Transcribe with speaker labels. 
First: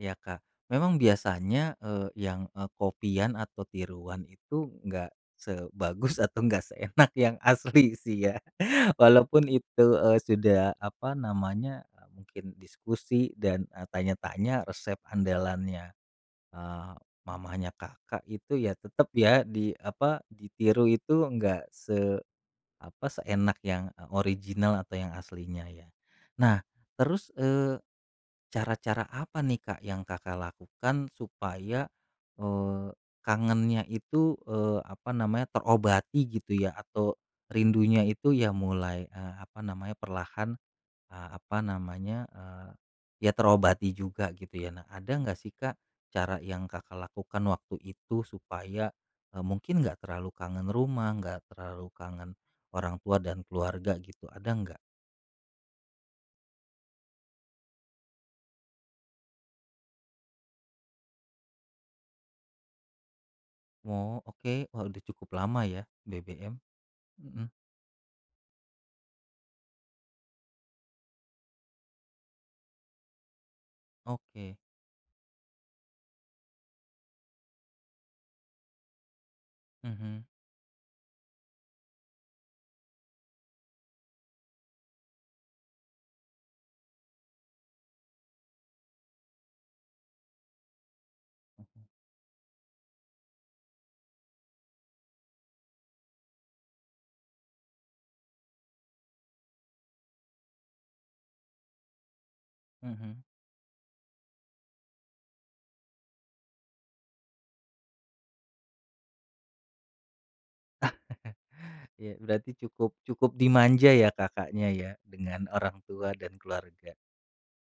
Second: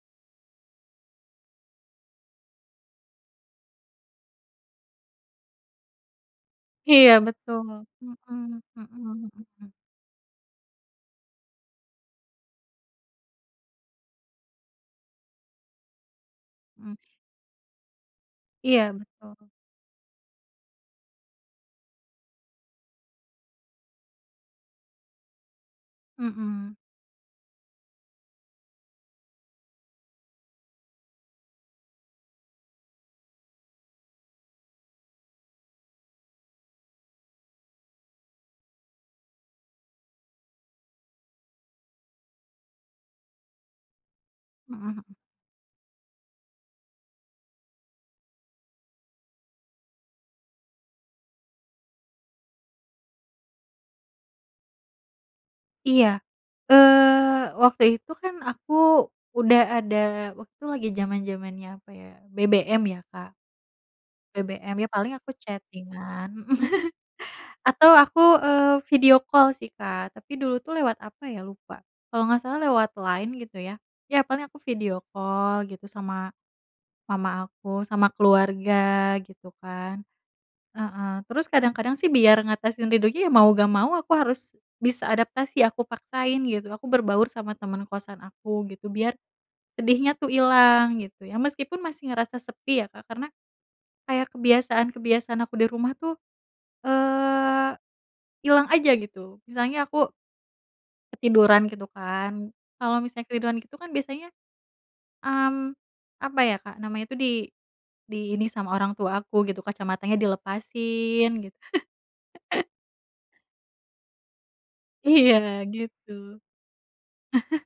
Speaker 1: Ya Kak. Memang biasanya, eee, yang, eee, copy-an atau tiruan itu, enggak sebagus atau enggak seenak
Speaker 2: Iya,
Speaker 1: yang
Speaker 2: betul.
Speaker 1: asli
Speaker 2: Mmm
Speaker 1: sih ya,
Speaker 2: mmm mmm
Speaker 1: walaupun
Speaker 2: mmm.
Speaker 1: itu, eee, sudah apa namanya, mungkin diskusi dan, eee, tanya-tanya resep andalannya, eee,
Speaker 2: Mmm.
Speaker 1: mamanya Kakak itu ya,
Speaker 2: Iya,
Speaker 1: tetep ya,
Speaker 2: betul.
Speaker 1: di, apa, ditiru itu, enggak se apa, seenak yang original atau yang aslinya ya. Nah
Speaker 2: Mmm.
Speaker 1: terus, eee, cara-cara apa nih, Kak, yang Kakak lakukan supaya, eee, kangennya itu, eee, apa namanya, terobati gitu ya? Atau rindunya itu ya mulai, eee, apa namanya, perlahan, eee, apa namanya, eee, ya terobati juga gitu ya? Nah
Speaker 2: Mmm,
Speaker 1: ada
Speaker 2: mhm.
Speaker 1: nggak sih, Kak, cara yang Kakak lakukan waktu itu supaya, eee, mungkin enggak terlalu kangen rumah, enggak terlalu kangen orang tua, dan keluarga gitu. Ada nggak?
Speaker 2: Iya. Eee, waktu itu kan aku udah ada waktu lagi zaman-zamannya apa ya, BBM ya, Kak.
Speaker 1: Oh, oke.
Speaker 2: BBM,
Speaker 1: Oh
Speaker 2: ya
Speaker 1: udah
Speaker 2: paling
Speaker 1: cukup
Speaker 2: aku
Speaker 1: lama ya,
Speaker 2: chating-an, mmm,
Speaker 1: BBM? Mmm.
Speaker 2: atau aku, eee, video call sih, Kak, tapi dulu tuh lewat apa ya, lupa. Kalo gak salah lewat Line gitu ya? Ya paling
Speaker 1: Oke.
Speaker 2: aku video call gitu, sama mama aku, sama keluarga gitu kan.
Speaker 1: Mhm.
Speaker 2: Heeh. Terus kadang-kadang sih, biar ngatasin rindunya, ya mau nggak mau aku harus bisa adaptasi, aku paksain gitu. Aku berbaur sama teman kosan aku gitu. Biar sedihnya tuh ilang, gitu ya. Meskipun
Speaker 1: Mmm.
Speaker 2: masih ngerasa sepi ya, Kak. Karena, kayak kebiasaan-kebiasaan aku di rumah tuh, eee, ilang aja gitu. Misalnya aku ketiduran gitu kan. Kalau
Speaker 1: Mhm.
Speaker 2: misalnya ketiduran gitu kan biasanya, mmm, apa ya, Kak, namanya itu di di ini sama orang tua, aku gitu, kacamatanya dilepasin, gitu.
Speaker 1: Iya berarti cukup cukup dimanja ya, Kakaknya ya? Dengan
Speaker 2: Iya,
Speaker 1: orang tua dan
Speaker 2: gitu.
Speaker 1: keluarga.